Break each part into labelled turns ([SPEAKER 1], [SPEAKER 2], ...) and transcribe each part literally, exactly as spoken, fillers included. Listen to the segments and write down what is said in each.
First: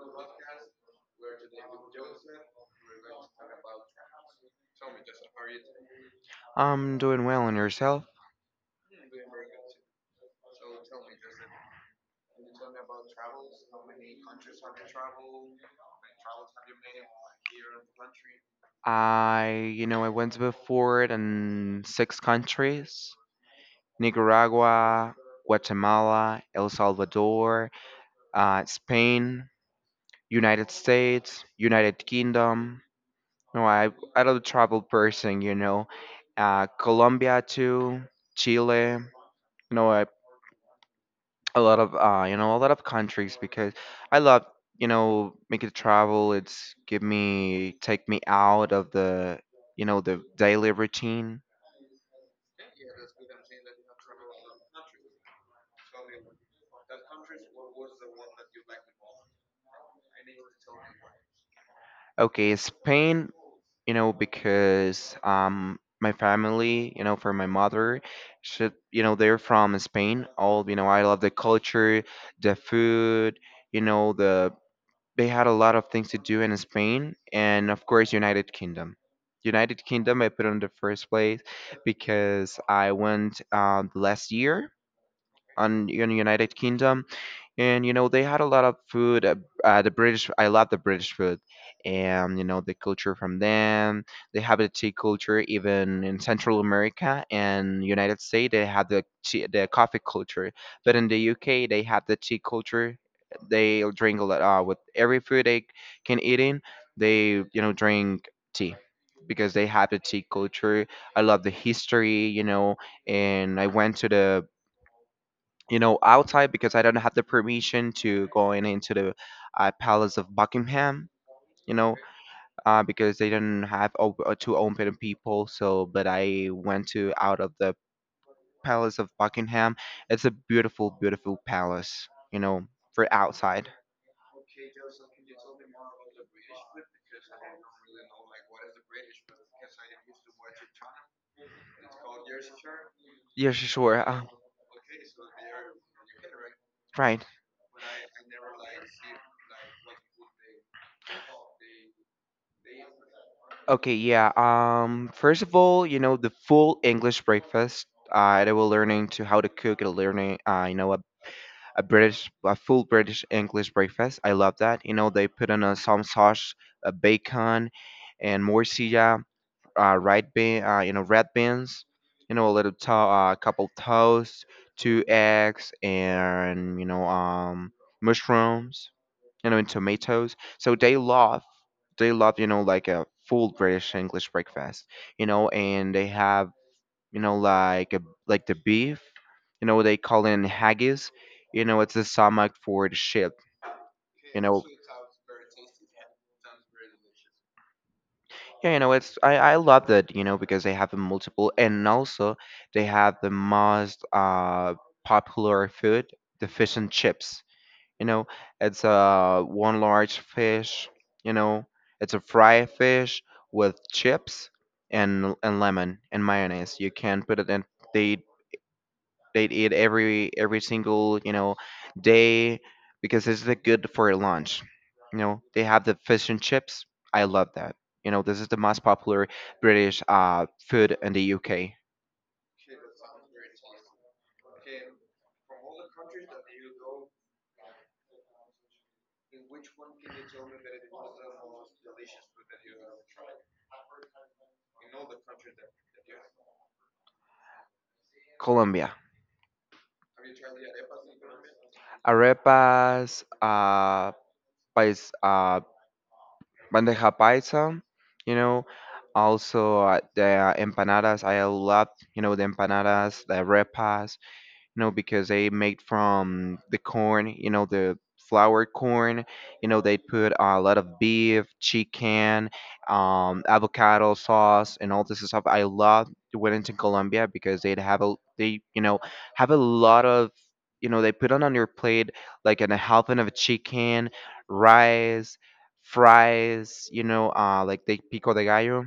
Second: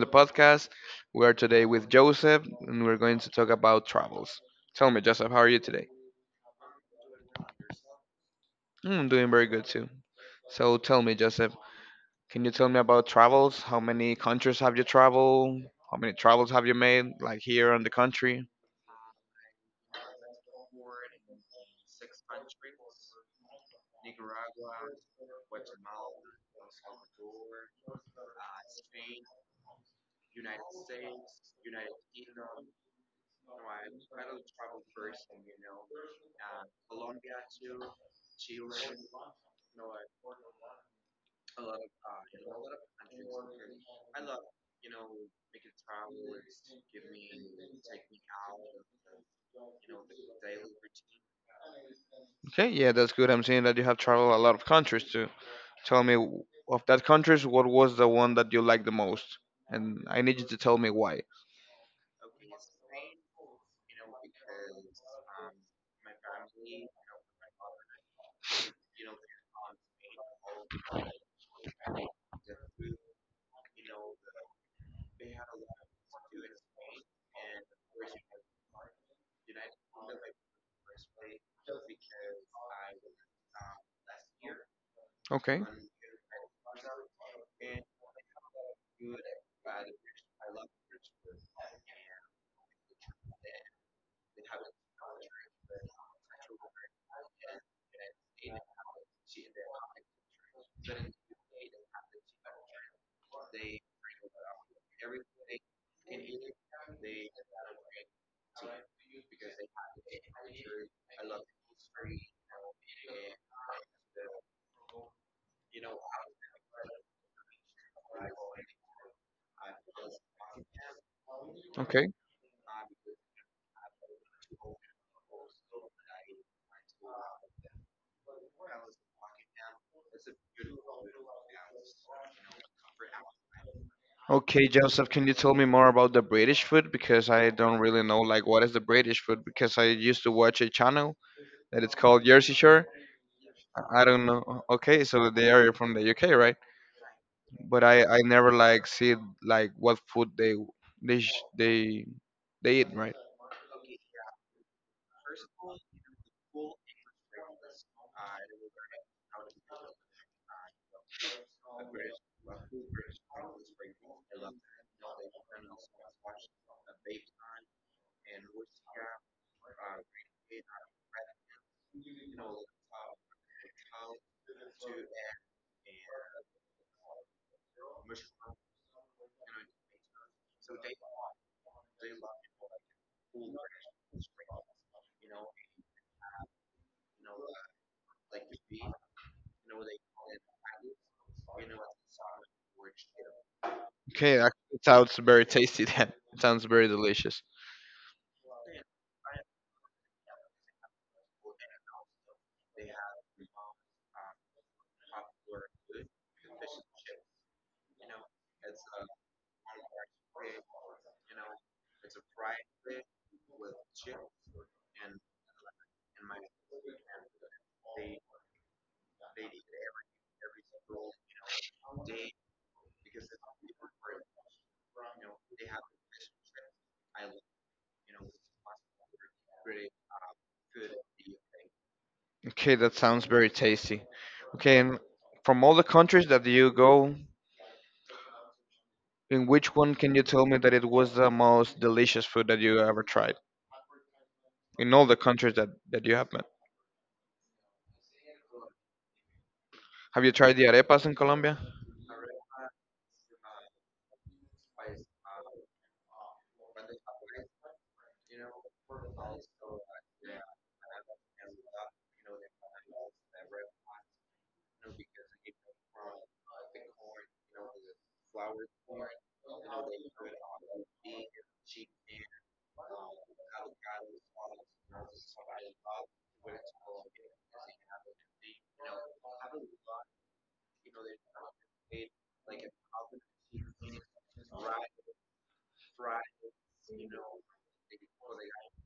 [SPEAKER 1] the podcast. We are today with Joseph, and we're going to talk about travels. Tell me, Joseph, how are you today?
[SPEAKER 2] I'm doing well and yourself?
[SPEAKER 1] Mm, I'm doing very good too. So, tell me, Joseph, can you tell me about travels? How many countries have you traveled? How many travels have you made, like here in the country?
[SPEAKER 2] I, you know, I went before it in six countries: Nicaragua, Guatemala, El Salvador, uh, Spain, United States, United Kingdom. No, I, I don't travel person, you know. Uh, Colombia too, Chile. You know, I a lot of uh you know a lot of countries because I love, you know making the travel. It's give me, take me out of the, you know the daily routine.
[SPEAKER 1] Okay, yeah, that's good. I'm seeing that you have traveled a lot of countries too. Tell me, w- of that countries, what was the one that you liked the most? And I need you to tell me why.
[SPEAKER 2] Okay, Spain. you know because, um my family, you know for my mother should, you know they're from Spain. All, you know I love the culture, the food, you know the they had a lot of things to do in Spain. And of course, United Kingdom. United Kingdom, I put on the first place because I went, uh, last year,
[SPEAKER 1] Okay.
[SPEAKER 2] on, in the United Kingdom. And you know they had a lot of food, uh, uh, the British. I love the British food. And you know the culture from them. They have the tea culture. Even in Central America and United States they have the tea, the coffee culture. But in the UK they have the tea culture. They drink a lot, uh, with every food they can eat in, they you know drink tea, because they have the tea culture. I love the history, you know and I went to the, you know, outside, because I don't have the permission to go in, into the, uh, Palace of Buckingham, you know,
[SPEAKER 1] Okay.
[SPEAKER 2] uh, because they didn't have op- uh, to open people. So, but I went to out of the Palace of Buckingham. It's a beautiful, beautiful palace, you know, for outside.
[SPEAKER 1] Okay, Joseph, can you tell me more about the British food? Because I don't really know like what is the British food because I used to watch a channel that it's called Jersey Shore.
[SPEAKER 2] Yeah,
[SPEAKER 1] I I
[SPEAKER 2] sure.
[SPEAKER 1] don't know. Okay, so they are from the U K, right?
[SPEAKER 2] Uh,
[SPEAKER 1] But I I never like see like what food they they sh- they they eat, right?
[SPEAKER 2] Okay, yeah. Um, first of all, you know the full English breakfast. Uh, they were learning to how to cook and learning, uh, you know, a, a British, a full British English breakfast. I love that. You know, they put on a some sauce, a bacon, and morcilla, uh, red bean, uh, you know, red beans. You know, a little to- uh, a couple toast, two eggs, and you know, um, mushrooms, you know, and tomatoes. So they love, they love, you know, like a full British English breakfast, you know, and they have, you know, like a, like the beef, you know, they call it haggis, you know, it's the stomach for the ship,
[SPEAKER 1] Okay,
[SPEAKER 2] you
[SPEAKER 1] that
[SPEAKER 2] know.
[SPEAKER 1] it sounds very tasty then. It sounds very delicious.
[SPEAKER 2] Yeah, you know, it's I I love that, you know, because they have a multiple. And also they have the most, uh popular food, the fish and chips, you know it's a one large fish, you know it's a fried fish with chips, and and lemon and mayonnaise you can put it in. they they eat every every single, you know day, because it's the good for lunch, you know they have the fish and chips. I love that, you know this is the most popular British, uh food in the UK.
[SPEAKER 1] Okay, that sounds very tasty. Okay, and from all the countries that you go, in which one can you tell me that it was the most delicious food that you ever tried in all the countries that, that you have met?
[SPEAKER 2] Colombia.
[SPEAKER 1] Have you tried the arepas in Colombia?
[SPEAKER 2] Arepas, uh, pais, uh, bandeja paisa, you know. Also, uh, the empanadas, I love, you know, the empanadas, the arepas, you know, because they made from the corn, you know, the flour corn. You know, they put a lot of beef, chicken, um, avocado sauce, and all this stuff. I love when it's in Colombia because they'd have a, they you know have a lot of, you know they put on on your plate like an, a helping of a chicken, rice, fries. You know, uh, like the pico de gallo,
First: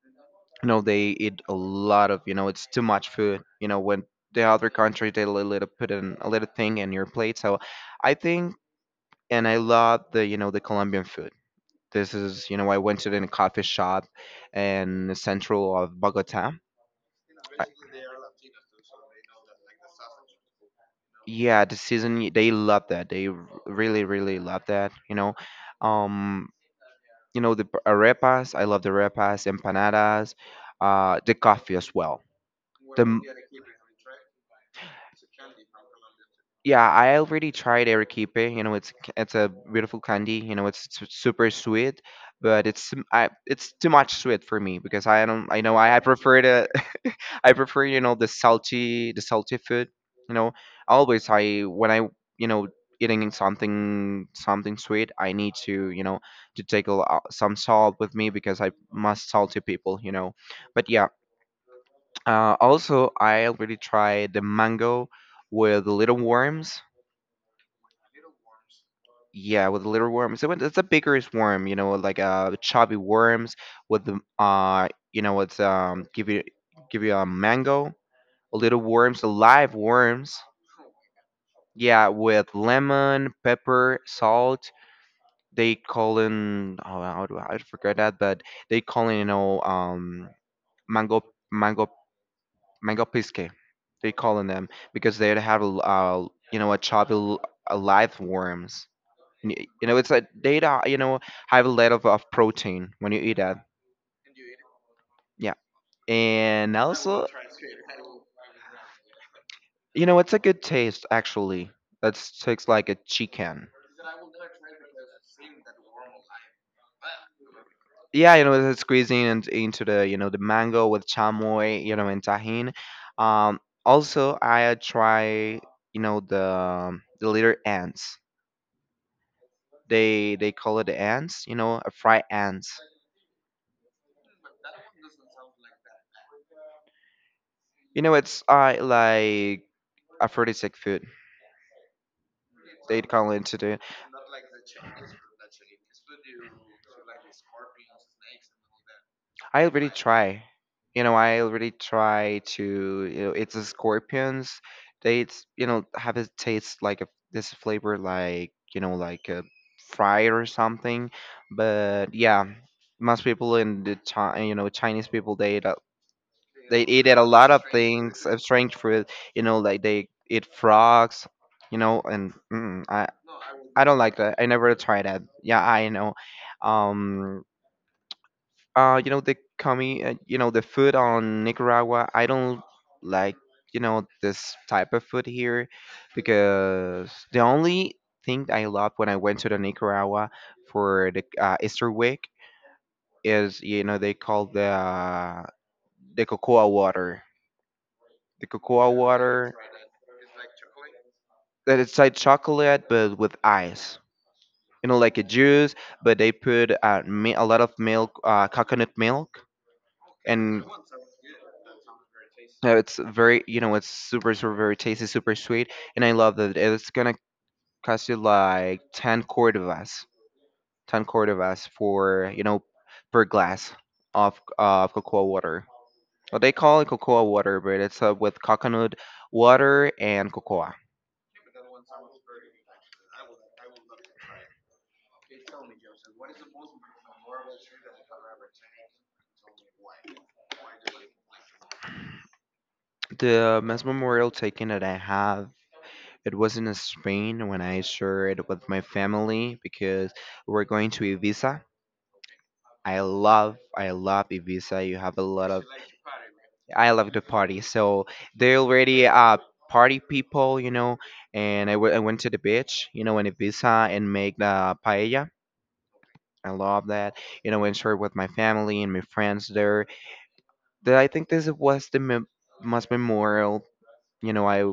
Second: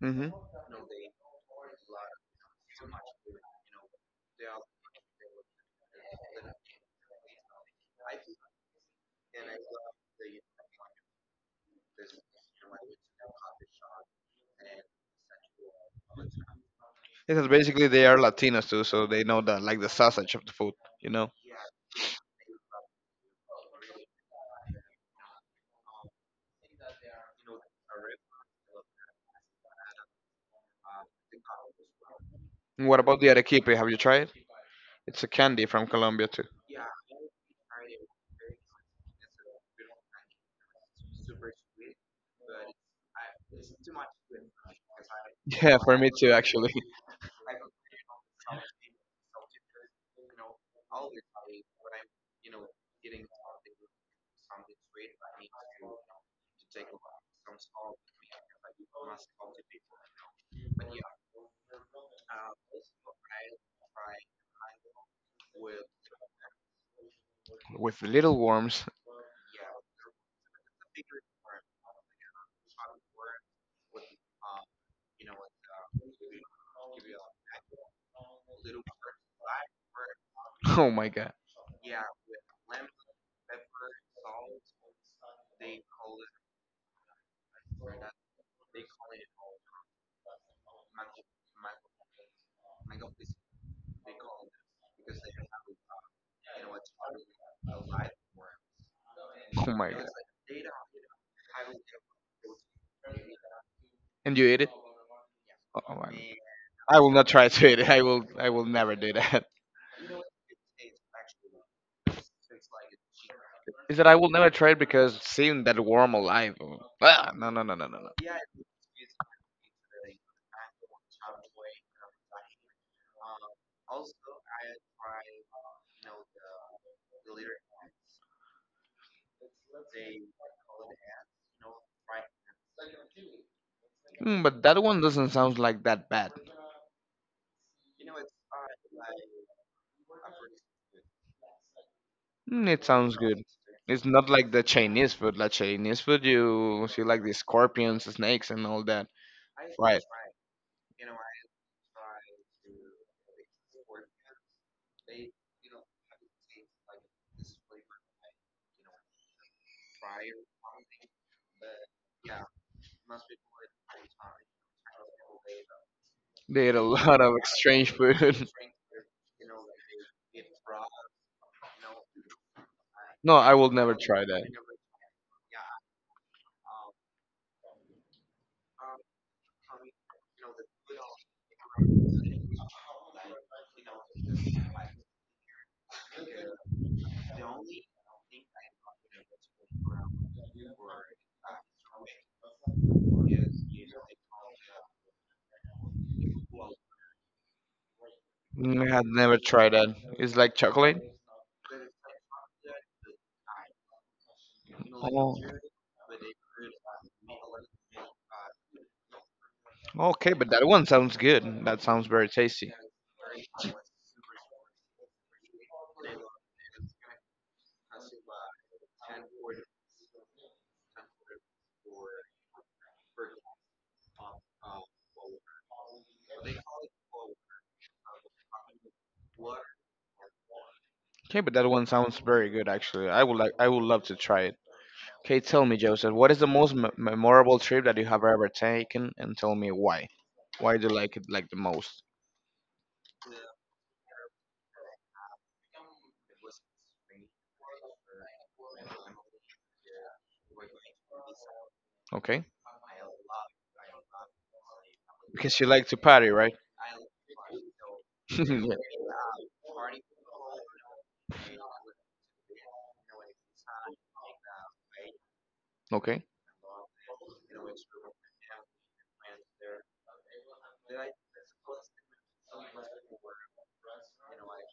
[SPEAKER 1] Hmm.
[SPEAKER 2] you know they eat a lot of, you know it's too much food, you know when the other country they li- little put in a little thing in your plate. So I think, and I love the, you know the Colombian food. This is, you know I went to the coffee shop in the central of Bogota.
[SPEAKER 1] Because
[SPEAKER 2] I-
[SPEAKER 1] basically they are Latinos too, so they know that like the sausage of the food, you know.
[SPEAKER 2] yeah, the season y- they love that, they r- really, really love that, you know um you know the p- arepas, I love the arepas, empanadas, uh the coffee as well.
[SPEAKER 1] And what
[SPEAKER 2] The
[SPEAKER 1] about
[SPEAKER 2] m-
[SPEAKER 1] the arequipe? Have you tried it? It's a candy from Colombia too.
[SPEAKER 2] yeah, I already tried arequipe. You know, it's c- it's a beautiful candy. You know, it's su- super sweet, but it's m- I, it's too much sweet for me because I don't. I know
[SPEAKER 1] Yeah, for
[SPEAKER 2] I, I
[SPEAKER 1] me too
[SPEAKER 2] prefer the
[SPEAKER 1] actually.
[SPEAKER 2] I prefer, you know the salty, the salty food. You know, always I when I, you know eating something something sweet, I need to, you know to take a, lo- some salt with me because I must salty people. You know, but yeah. Uh, also, I already tried the mango with the little worms.
[SPEAKER 1] With little worms.
[SPEAKER 2] Yeah, with the little worms. It went- it's the biggest worm, you know, like uh chubby worms with the, uh you know it's, um give you give you a mango, little worms, live worms.
[SPEAKER 1] Oh my god.
[SPEAKER 2] Yeah, with lemon, pepper, salt. They call in, oh how do I, I forget that, but they call in, you know um mango mango Megapisque, they call in them because they have a l- uh, you know a choppy l- uh, live worms. N-
[SPEAKER 1] Oh
[SPEAKER 2] You
[SPEAKER 1] my
[SPEAKER 2] know,
[SPEAKER 1] god.
[SPEAKER 2] it's a data. You know, have a lot of, of protein when you eat that.
[SPEAKER 1] And you eat it?
[SPEAKER 2] Yeah,
[SPEAKER 1] Oh, oh, I
[SPEAKER 2] and
[SPEAKER 1] I will not
[SPEAKER 2] also,
[SPEAKER 1] try to eat it. I will. I will never do that.
[SPEAKER 2] you know, it's a good taste actually. That tastes like a chicken.
[SPEAKER 1] Is that I will never try it because seeing that worm alive. Oh, ah, no, no, no, no, no, no.
[SPEAKER 2] Yeah, you know, it's squeezing and into the, you know the mango with chamoy, you know, and tajin. Um, also, I uh, try, you know the the little ants. They they call it ants, you know, a fried ants.
[SPEAKER 1] Mm, but that one doesn't sound like that bad.
[SPEAKER 2] You know, it's uh like aphrodisiac food.
[SPEAKER 1] Mm, it
[SPEAKER 2] They
[SPEAKER 1] sounds
[SPEAKER 2] call
[SPEAKER 1] good.
[SPEAKER 2] it to do.
[SPEAKER 1] It's not like the Chinese food. Like Chinese food, you see like the scorpions, snakes, and all that.
[SPEAKER 2] I already
[SPEAKER 1] Right.
[SPEAKER 2] try. You know, I already try to. You know, it's a scorpions. They it's, you know have it taste like a this flavor like you know like a fry or something. But yeah, most people in the Chi, you know Chinese people, they...
[SPEAKER 1] They eat
[SPEAKER 2] they
[SPEAKER 1] a
[SPEAKER 2] eat at
[SPEAKER 1] lot
[SPEAKER 2] a
[SPEAKER 1] of
[SPEAKER 2] lot of
[SPEAKER 1] strange
[SPEAKER 2] things of
[SPEAKER 1] food.
[SPEAKER 2] strange fruit. You know, like they eat frogs. You know, and mm, I
[SPEAKER 1] No, I will
[SPEAKER 2] I
[SPEAKER 1] never
[SPEAKER 2] don't like
[SPEAKER 1] try
[SPEAKER 2] that. I
[SPEAKER 1] that.
[SPEAKER 2] never tried that. Yeah, I know. Um, uh, you know the comi, uh, you know the food on Nicaragua. I don't like, you know, this type of food here, because the only thing I loved when I went to the Nicaragua for the, uh, Easter week is, you know, they call the, uh, the cocoa water. the
[SPEAKER 1] Mm,
[SPEAKER 2] cocoa
[SPEAKER 1] I have never
[SPEAKER 2] water
[SPEAKER 1] tried that. It's like chocolate.
[SPEAKER 2] that it's like chocolate but with ice, you know like a
[SPEAKER 1] Oh,
[SPEAKER 2] juice, but they put, uh, mi- a lot of milk, uh, coconut milk,
[SPEAKER 1] okay, but
[SPEAKER 2] and,
[SPEAKER 1] that one sounds good. That sounds very tasty.
[SPEAKER 2] uh, it's very, you know it's super super very tasty, super sweet, and I love that. It's gonna cost you like 10 cordovas, 10 cordovas for, you know per glass of of cocoa water. Well, they call it cocoa water but it's, uh, with coconut water and cocoa.
[SPEAKER 1] Okay, but that one sounds very good actually. I would like, I would love to try it. Okay, tell me, Joseph, what is the most me- memorable trip that you have ever taken, and tell me why. Why do you like it like the most?
[SPEAKER 2] The mass memorial taken that I have, it was in Spain when I shared it with my family because we're going to Ibiza.
[SPEAKER 1] Okay,
[SPEAKER 2] I love, I love Ibiza. You have a lot
[SPEAKER 1] because
[SPEAKER 2] of.
[SPEAKER 1] you like to party, right?
[SPEAKER 2] I love the party. So they
[SPEAKER 1] Yeah.
[SPEAKER 2] already, uh party people, you know. And I w- I went to the beach, you know, in Ibiza and make the paella.
[SPEAKER 1] Okay.
[SPEAKER 2] I love that, you know, and share with my family and my friends there. The, I think this was the mem- most memorial, you know, I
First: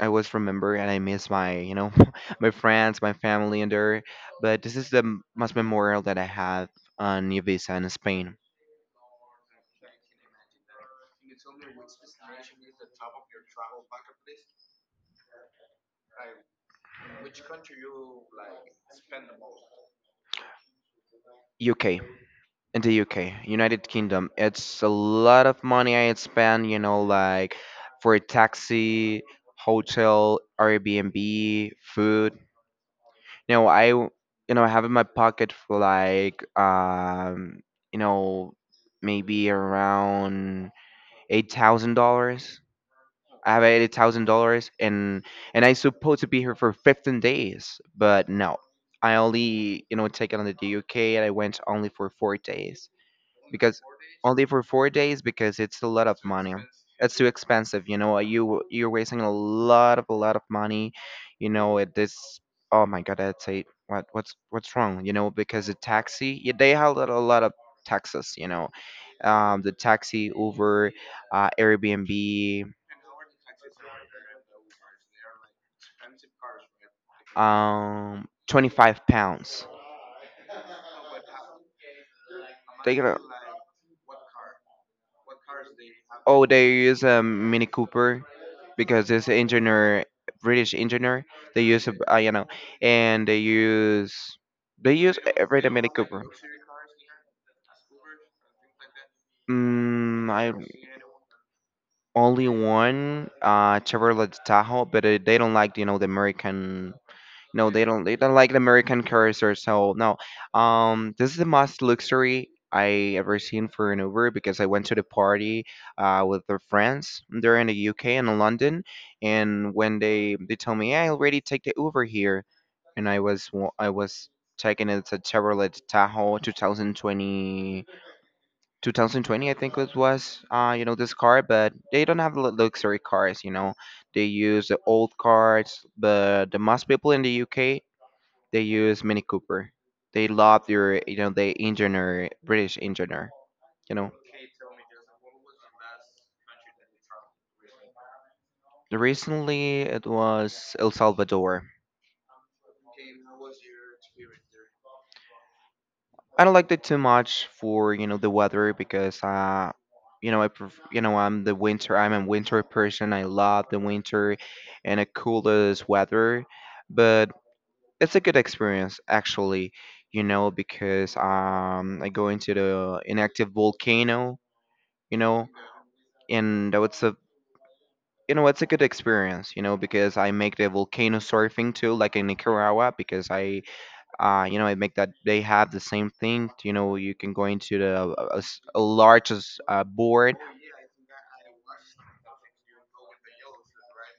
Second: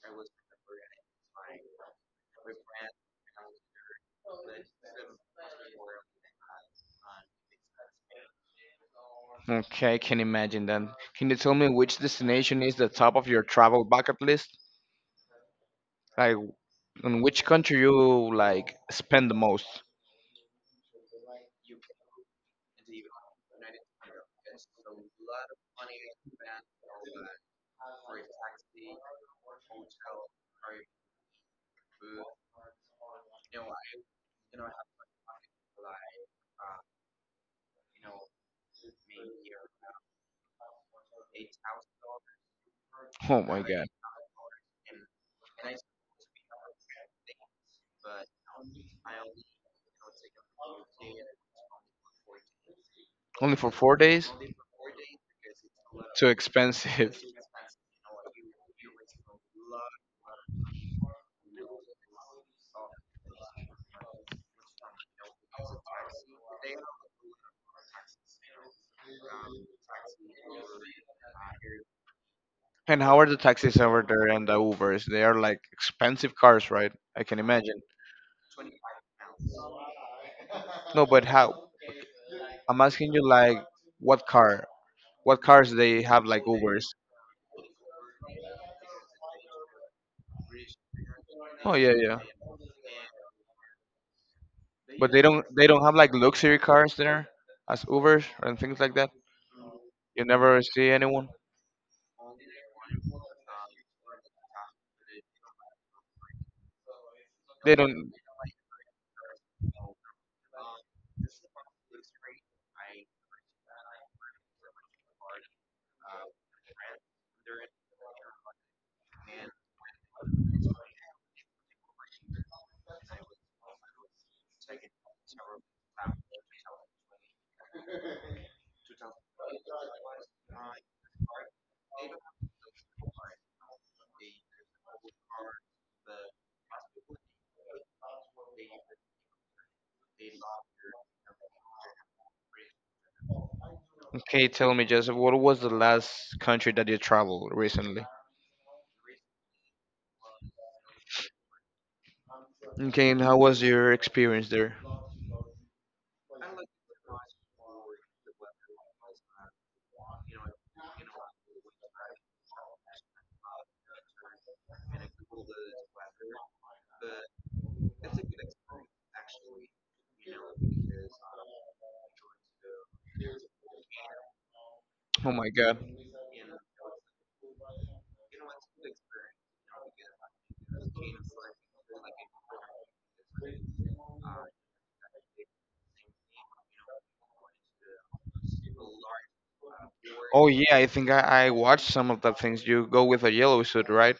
[SPEAKER 2] I always remember, and I miss my, you know, my friends, my family, and there. But this is the m- most memorial that I have on Ibiza in Spain.
[SPEAKER 1] Okay, I can imagine that. Can you tell me which destination is the top of your travel bucket list? Like, in which country you like spend the most?
[SPEAKER 2] U K, in the U K, United Kingdom. It's a lot of money I spend, you know, like for a taxi, hotel, Airbnb, food. You know, I, w- you know, I have in my pocket for like, um, you know, maybe around eight thousand dollars.
[SPEAKER 1] Oh
[SPEAKER 2] I
[SPEAKER 1] my
[SPEAKER 2] have eighty
[SPEAKER 1] god.
[SPEAKER 2] thousand dollars, and and I supposed to be here for fifteen days, but no, I only, you know taken on the U K, and I went only for four days
[SPEAKER 1] Only for
[SPEAKER 2] because
[SPEAKER 1] four days?
[SPEAKER 2] only for four days because it's a lot of
[SPEAKER 1] Too
[SPEAKER 2] money. It's
[SPEAKER 1] expensive.
[SPEAKER 2] too expensive, you know. You you're wasting a lot of a lot of money, you know. At this, oh my God, I'd say what what's what's wrong, you know, because the taxi yeah, they have a lot a lot of taxes, you know, um, the taxi, Uber, uh, Airbnb.
[SPEAKER 1] And how are the taxis over there and the Ubers? They are like expensive cars, right? I can imagine.
[SPEAKER 2] um twenty-five pounds.
[SPEAKER 1] No, but how? I'm
[SPEAKER 2] They got
[SPEAKER 1] asking
[SPEAKER 2] a,
[SPEAKER 1] you like what car? What cars they have like
[SPEAKER 2] oh they
[SPEAKER 1] Ubers?
[SPEAKER 2] use a Mini Cooper because it's an engineer, British engineer. They
[SPEAKER 1] Oh
[SPEAKER 2] use
[SPEAKER 1] yeah,
[SPEAKER 2] a, uh,
[SPEAKER 1] yeah.
[SPEAKER 2] you know and they use, they
[SPEAKER 1] But
[SPEAKER 2] use
[SPEAKER 1] they don't
[SPEAKER 2] every
[SPEAKER 1] they don't
[SPEAKER 2] Mini
[SPEAKER 1] have like
[SPEAKER 2] Cooper.
[SPEAKER 1] luxury cars there as Ubers and things like that. You
[SPEAKER 2] Mm, I
[SPEAKER 1] never see anyone.
[SPEAKER 2] only one, uh Chevrolet Tahoe, but, uh, they don't like, you know the American. No,
[SPEAKER 1] They
[SPEAKER 2] they don't.
[SPEAKER 1] don't.
[SPEAKER 2] They don't like the American cars or so. No, um, this is the most luxury I ever seen for an Uber because I went to the party, uh, with their friends. They're in the U K and in London, and when they they told me, "Yeah, I already take the Uber here," and I was wa- I was taking it to Chevrolet Tahoe twenty twenty, two thousand twenty I think it was. Uh, you know this car, but they don't have lu- luxury cars. You know, they use the old cars, but the most people in the U K they use Mini Cooper. They love their, you know, the engineer, British engineer. You know,
[SPEAKER 1] Okay, tell me, Joseph, what was the last country that you traveled recently?
[SPEAKER 2] Recently it was El Salvador.
[SPEAKER 1] Okay, and how was your experience there?
[SPEAKER 2] I don't like it too much for you know the weather, because uh you know I pref- you know I'm the winter I'm a winter person. I love the winter and the coolest weather, but it's a good experience actually, you know because um I go into the inactive volcano, you
[SPEAKER 1] Oh
[SPEAKER 2] know,
[SPEAKER 1] my God.
[SPEAKER 2] and it's a you know it's a good experience, you know because I make the volcano surfing too, like in Nicaragua, because I uh you know I make that. They have the same thing, you know you can go into the a, a s- a large as- uh, board.
[SPEAKER 1] Oh yeah, I think I, I watched some of the things. You go with a yellow suit, right?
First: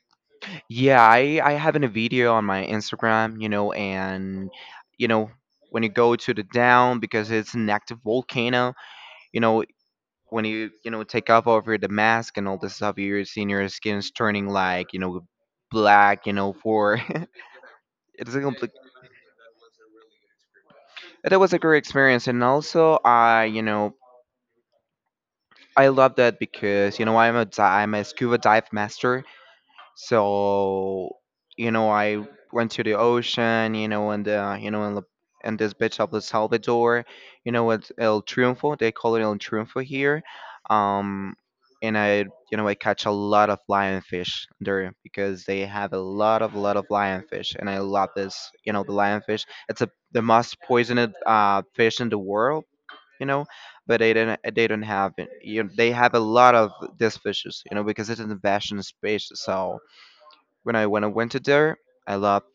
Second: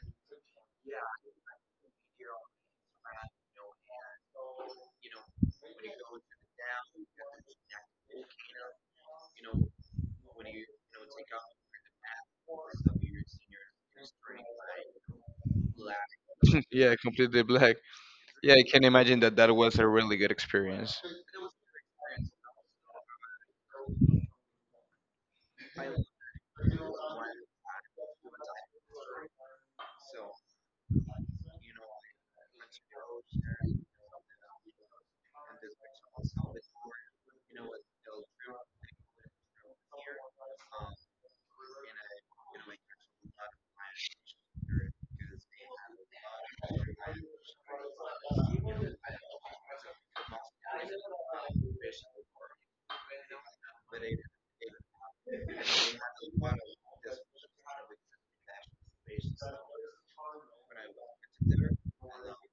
[SPEAKER 2] Yeah, i i have in a video on my Instagram, you know and you know when you go to the down because it's an active volcano. you know when you you know take off over the mask and all this stuff, you're seeing your skin's turning like, you know black. You know
[SPEAKER 1] Yeah,
[SPEAKER 2] for
[SPEAKER 1] completely black.
[SPEAKER 2] It's a
[SPEAKER 1] Yeah, I
[SPEAKER 2] complete.
[SPEAKER 1] can imagine that that was a really good experience.
[SPEAKER 2] That was a great experience, and also I you know I love that, because you know I'm a di- I'm a scuba dive master. So, you know, I went to the ocean, you know, and uh, you know, in, La- in this beach of El Salvador, you know, at El Triunfo. They call it El Triunfo here. Um, and I, you know, I catch a lot of lionfish there, because they have a lot of lot of lionfish, and I love this. You know, the lionfish. It's a the most poisoned uh, fish in the world. You know, but they don't. They don't have it. You know, they have a lot of these fishes. You know, because it's an invasive species. So when I when I went to there, I loved,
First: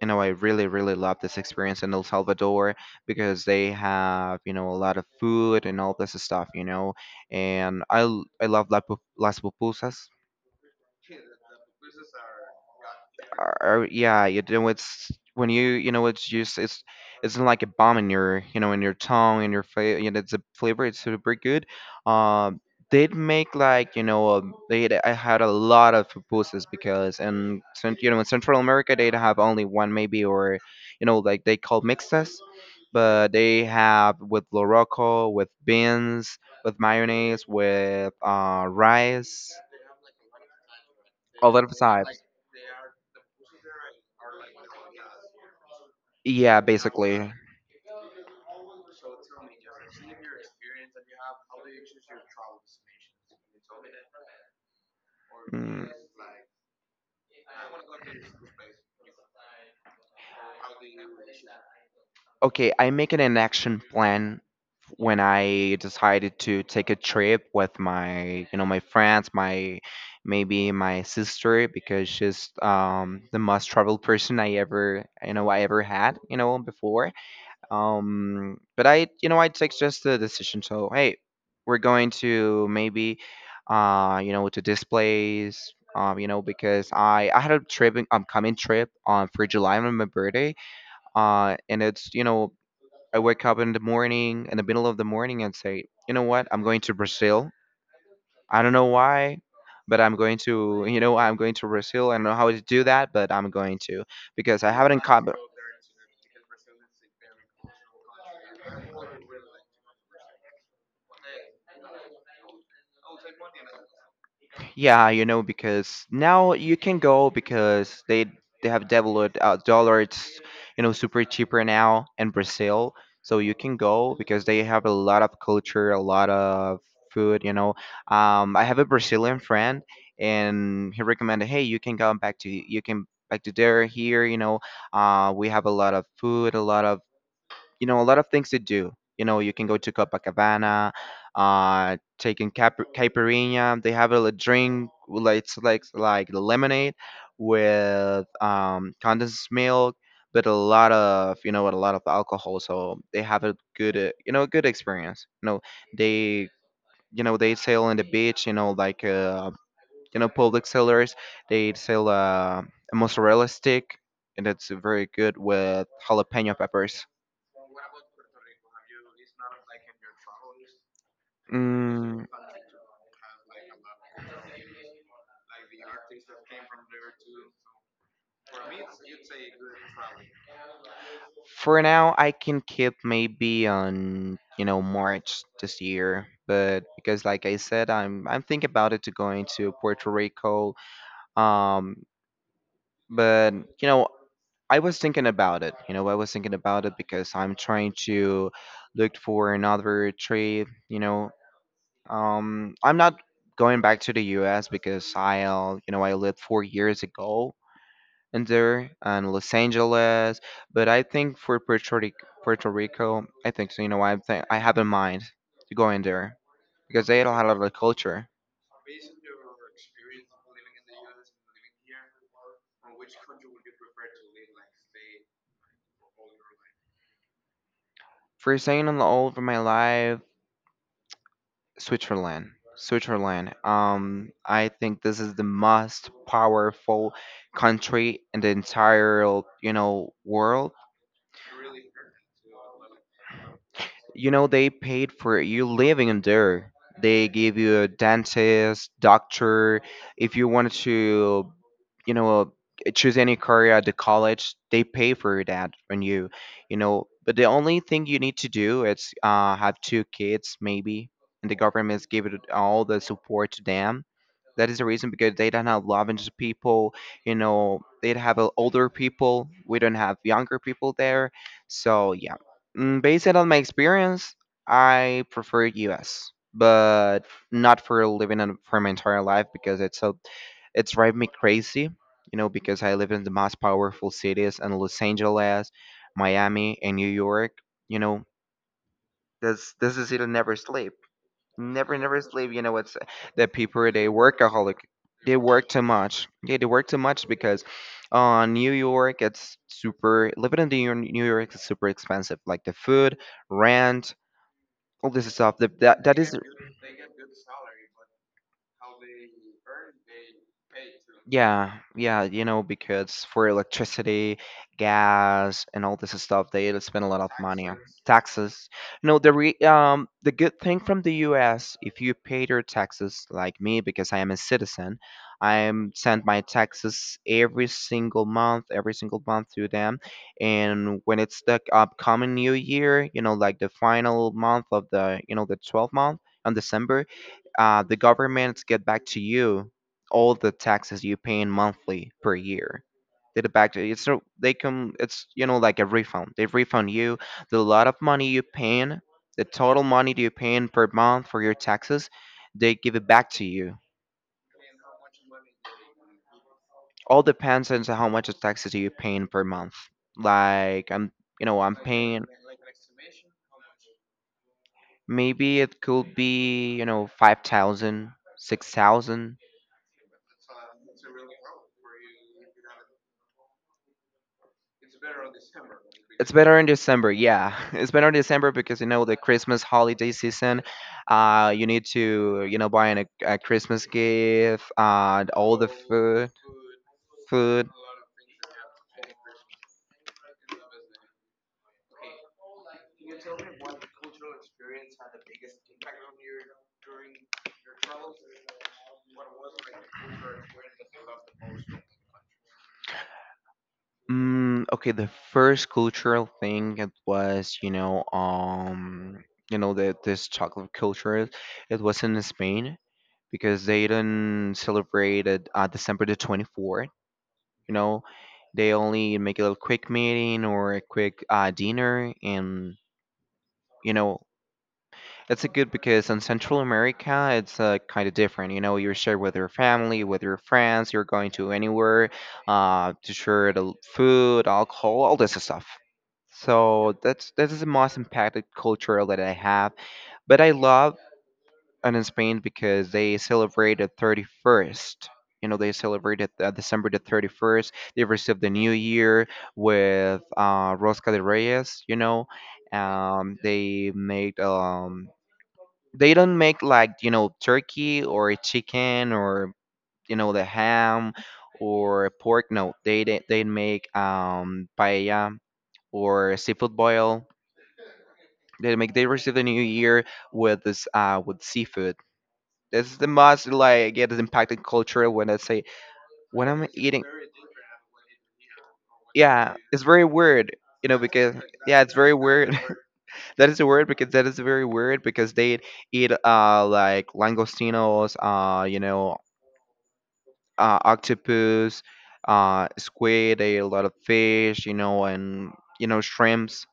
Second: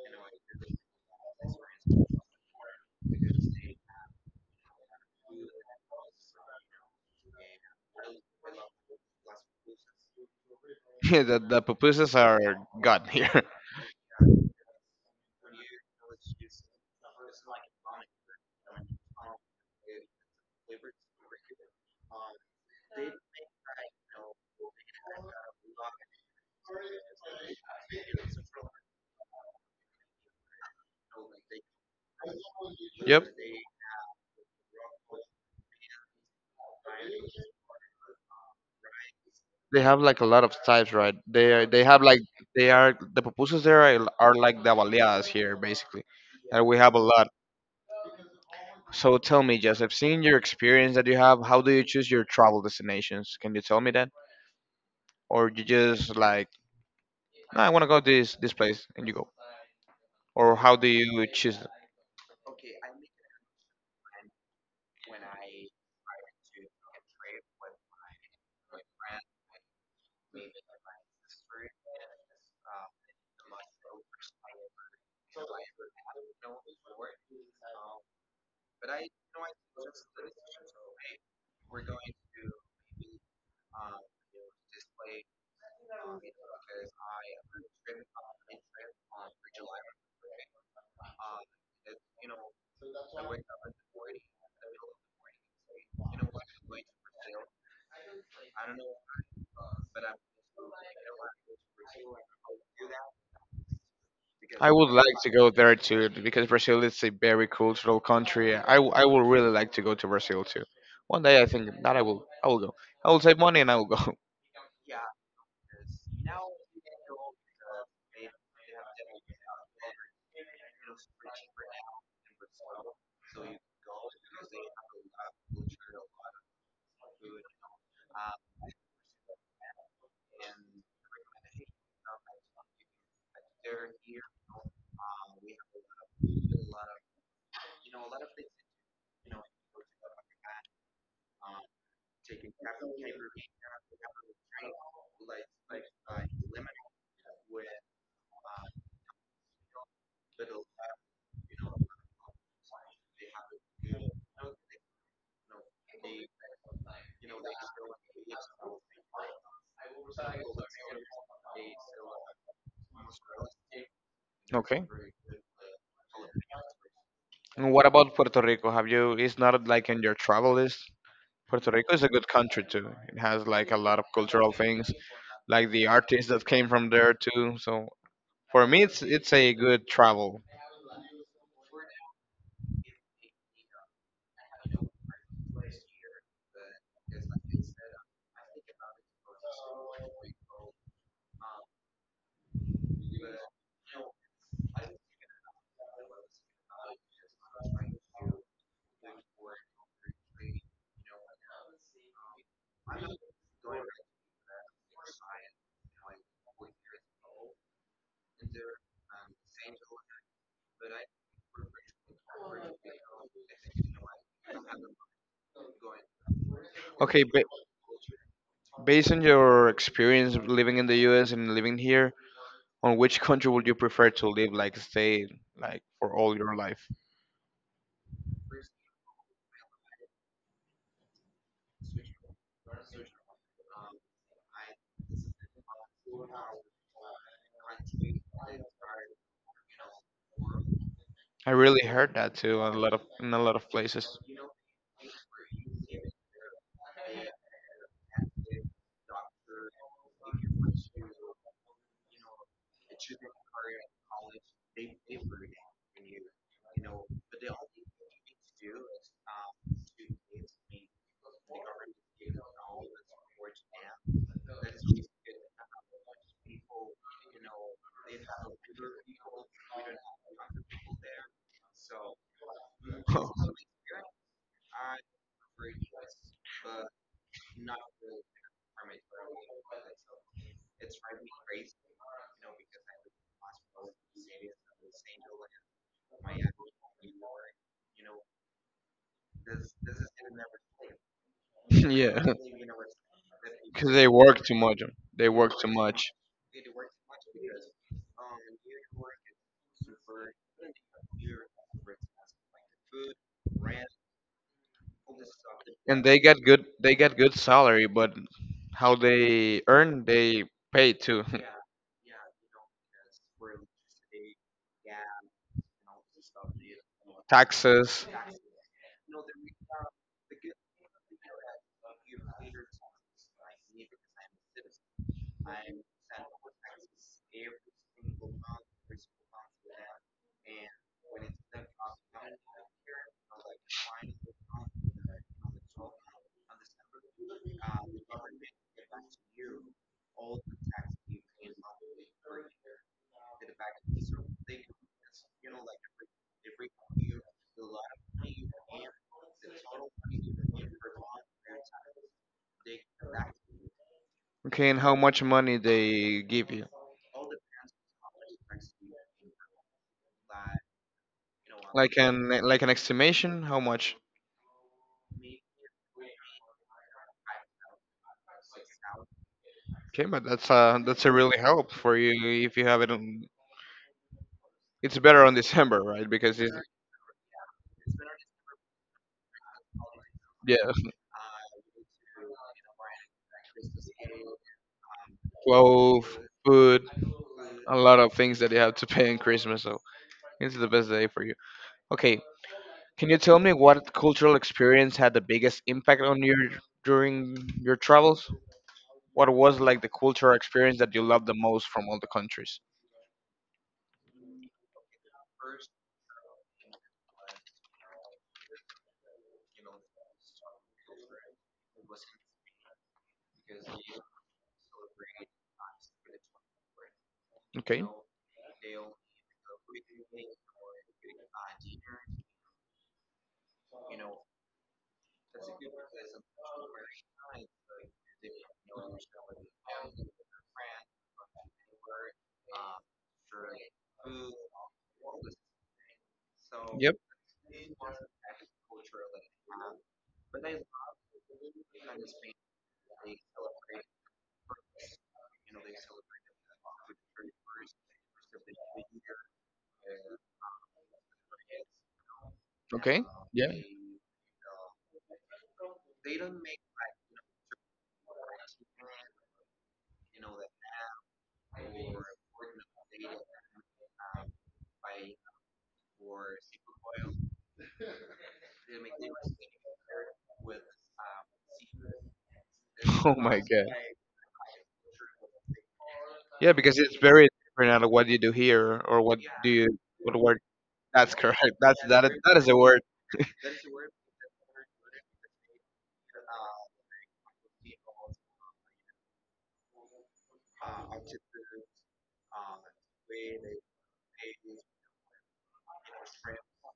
[SPEAKER 2] you know I really, really loved this experience in El Salvador, because they have, you know a lot of food and all this stuff, you know, and I l- I love la pu- las pupusas.
[SPEAKER 1] Yeah, the, the pupusas are god here.
[SPEAKER 2] Or, yeah, you know it's when you you know it's just, it's it's like a bomb in your, you know in your tongue, in your face. You know, it's a flavor. It's super good. Um, they make like, you know um, they I had a lot of pupusas, because, and you know in Central America they'd have only one maybe, or you know like they call mixtas,
[SPEAKER 1] Yep.
[SPEAKER 2] but they have with loroco, with beans, with mayonnaise, with uh rice,
[SPEAKER 1] They have like a lot of types, right? They
[SPEAKER 2] all
[SPEAKER 1] are-
[SPEAKER 2] that
[SPEAKER 1] they have like
[SPEAKER 2] types.
[SPEAKER 1] they are the pupusas there are, are like the baleadas here, basically.
[SPEAKER 2] Yeah,
[SPEAKER 1] And we have a lot.
[SPEAKER 2] basically.
[SPEAKER 1] So tell me, Joseph, seeing your experience that you have, how do you choose your travel destinations? Can you tell me that, or you
[SPEAKER 2] Mm,
[SPEAKER 1] just like, "No, I want to go this this place, and you go, or how do you choose?
[SPEAKER 2] okay, I make an action plan when I decided to take a trip with my, you know, my friends, my maybe my sister, because she's um the most traveled person I ever, you know, I ever had, you know, before. Um, but I, you know, I take just the decision. So, hey, we're going to maybe, uh, you know, to this place. Um, you know, because I I had a trip, um, coming trip um for July on my birthday. Uh, and it's, you know, I wake up in the morning, in the middle of the morning, and say, you know what, I'm going to Brazil. I don't know why, but I'm going to, you know, I'm going to Brazil. I don't know how to do that, but I'm going to, because
[SPEAKER 1] I
[SPEAKER 2] I
[SPEAKER 1] would
[SPEAKER 2] haven't
[SPEAKER 1] like to
[SPEAKER 2] come.
[SPEAKER 1] go there too because Brazil is a very cultural country. I, w- I would really like to go to Brazil too. One day I think that I will I will go. I will save money and I will go.
[SPEAKER 2] Yeah, you know, because now you can go, because they they have developed uh, dollars, you know super cheaper now in Brazil. So you can go, because they have a lot of culture, a lot of food. You know, um, I have a Brazilian friend, and he recommended, hey, you can come back to, you can back to there here. You know, uh, we have a lot of food, a lot of, you know a lot of things to do. You know you can go to Copacabana, uh taking cap- caipirinha. They have a li- drink, like it's like like the lemonade with um condensed milk, but a lot of, you know with a lot of alcohol. So they have a good uh, you know a good experience. You know they, you know they sail on the beach, you know like uh you know public sellers. They sell uh, a mozzarella stick, and it's
[SPEAKER 1] Okay.
[SPEAKER 2] very good with jalapeno peppers.
[SPEAKER 1] And what about Puerto Rico? Have you? It's not like in your travel list. Puerto Rico is a
[SPEAKER 2] Mm,
[SPEAKER 1] good country too. It has like a lot of cultural things, like the artists that came from there too. So for me, it's it's a good travel.
[SPEAKER 2] for now, I can keep maybe on, you know March this year, but because like I said, I'm I'm thinking about it to going to Puerto Rico. Um, but you know, I was thinking about it. You know, I was thinking about it because I'm trying to look for another trip. You know, um, I'm not going back to the U S, because I'll, you know I lived four years ago, and there and Los Angeles. But I think for Puerto Rico, Puerto Rico, I think so. You know, I think I have in mind to go in there, because
[SPEAKER 1] Okay,
[SPEAKER 2] they don't
[SPEAKER 1] ba
[SPEAKER 2] have a lot of culture.
[SPEAKER 1] based on your experience living in the U S and living here, on which country would you prefer to live, like stay, like for all your life?
[SPEAKER 2] For saying on the all over my life, Switzerland. Switzerland. Um, I think this is the most powerful country in the entire, you know, world.
[SPEAKER 1] I really heard that too, a lot of in a lot of places.
[SPEAKER 2] You know they paid for you living in there. They gave you a dentist, doctor, if you wanted to, you know choose any career at the college. They pay for that on you. You know But the only thing you need to do is uh, have two kids maybe, and the government is giving all the support to them. That is the reason because they don't have Lavender people, you know, they'd have uh, older people. We don't have younger people there. So, yeah, Mm, based on my experience, I prefer U S. But not for living in, for my entire life, because it's so, it's drive me crazy, you know, because I live in the most powerful cities in Los Angeles, Miami, and New York. You know, this this is it. Never sleep, never
[SPEAKER 1] Yeah,
[SPEAKER 2] never sleep. You know, it's the
[SPEAKER 1] because
[SPEAKER 2] people
[SPEAKER 1] they
[SPEAKER 2] they
[SPEAKER 1] work too
[SPEAKER 2] workaholic.
[SPEAKER 1] much. They
[SPEAKER 2] They
[SPEAKER 1] work too
[SPEAKER 2] work too
[SPEAKER 1] much,
[SPEAKER 2] much. Yeah, they work too much, because uh, New York, it's super, living in New York, New York is super expensive. Like the food, rent, all this stuff. That,
[SPEAKER 1] and
[SPEAKER 2] that,
[SPEAKER 1] they
[SPEAKER 2] that
[SPEAKER 1] get
[SPEAKER 2] is,
[SPEAKER 1] good. They get good salary, but how they earn, they pay too.
[SPEAKER 2] yeah, yeah, you know, because for electricity, gas, and all this stuff, they spend a lot of money on
[SPEAKER 1] Taxes.
[SPEAKER 2] taxes. No, the re um the good thing from the U S, if you pay your taxes like me, because I am a citizen, I am send my taxes every single month, every single month to them, and when it's the upcoming new year, you know, like the final month of the, you know the twelfth month on December, uh, the government get back to you all the taxes you pay monthly per year. They get back to you. So they come. It's, you know like a refund. They refund you the lot of money you paying, the total money that you paying per month for your taxes. They give it back to you.
[SPEAKER 1] Okay, and how much money they give you?
[SPEAKER 2] All depends on how much of taxes you paying per month. Like I'm, you know, I'm
[SPEAKER 1] Like
[SPEAKER 2] paying.
[SPEAKER 1] an like an estimation, how much?
[SPEAKER 2] Maybe it could be, you know, five thousand, six thousand.
[SPEAKER 1] Okay, but that's uh that's a really help for you if you have it. On, it's better on December, right?
[SPEAKER 2] It's
[SPEAKER 1] Because it's
[SPEAKER 2] better in December, yeah. It's better in December, because you know the Christmas holiday season.
[SPEAKER 1] yeah.
[SPEAKER 2] Uh, you need to, you know buying a, a Christmas gift, uh, and all the
[SPEAKER 1] Clothes,
[SPEAKER 2] food,
[SPEAKER 1] food,
[SPEAKER 2] food.
[SPEAKER 1] a lot of things that you have to pay in Christmas. So it's the best day for you. Okay, can you tell me what cultural experience had the biggest impact on you during your travels? What was like the cultural experience that you loved the most from all the countries?
[SPEAKER 2] Mm, okay, the first cultural thing it was, you know, um, you know, the this chocolate culture. It was in Spain, because they didn't celebrate it, uh, December the twenty-fourth, you
[SPEAKER 1] Okay.
[SPEAKER 2] know. They only make a little quick meeting, or a quick uh, dinner, and, you know, that's a good, because in Central America, it's uh, kind of different. You know, you're shared with your family, with your friends, you're going to anywhere uh, to share the l- food, alcohol, all this stuff.
[SPEAKER 1] Yep.
[SPEAKER 2] So that's, that is the most impacted culture that I have. But I love, and in Spain, because they celebrate the thirty-first. You know, they celebrate it, uh, December the thirty-first. They receive the New Year with uh, Rosca de Reyes. You know,
[SPEAKER 1] Okay.
[SPEAKER 2] um,
[SPEAKER 1] Yeah.
[SPEAKER 2] they make um, they don't make like, you know turkey, or chicken, or you know the ham, or pork. No, they they, they make um paella, or seafood boil. They make, they receive the new year with this, uh with seafood. That's the
[SPEAKER 1] Oh my
[SPEAKER 2] most
[SPEAKER 1] god.
[SPEAKER 2] like it is impacted culture. When I say, when
[SPEAKER 1] Yeah,
[SPEAKER 2] I'm
[SPEAKER 1] because it's
[SPEAKER 2] eating,
[SPEAKER 1] very different out of what you do here or what do
[SPEAKER 2] yeah,
[SPEAKER 1] you
[SPEAKER 2] it's very
[SPEAKER 1] what word.
[SPEAKER 2] weird, you know
[SPEAKER 1] That's
[SPEAKER 2] because
[SPEAKER 1] correct. That's
[SPEAKER 2] yeah, it's
[SPEAKER 1] that. Is,
[SPEAKER 2] very
[SPEAKER 1] that is the
[SPEAKER 2] weird.
[SPEAKER 1] word.
[SPEAKER 2] That is weird, because that is very weird, because they eat uh like langostinos, uh you know, uh octopus, uh squid. They eat a lot of fish, you know, and, you know shrimps.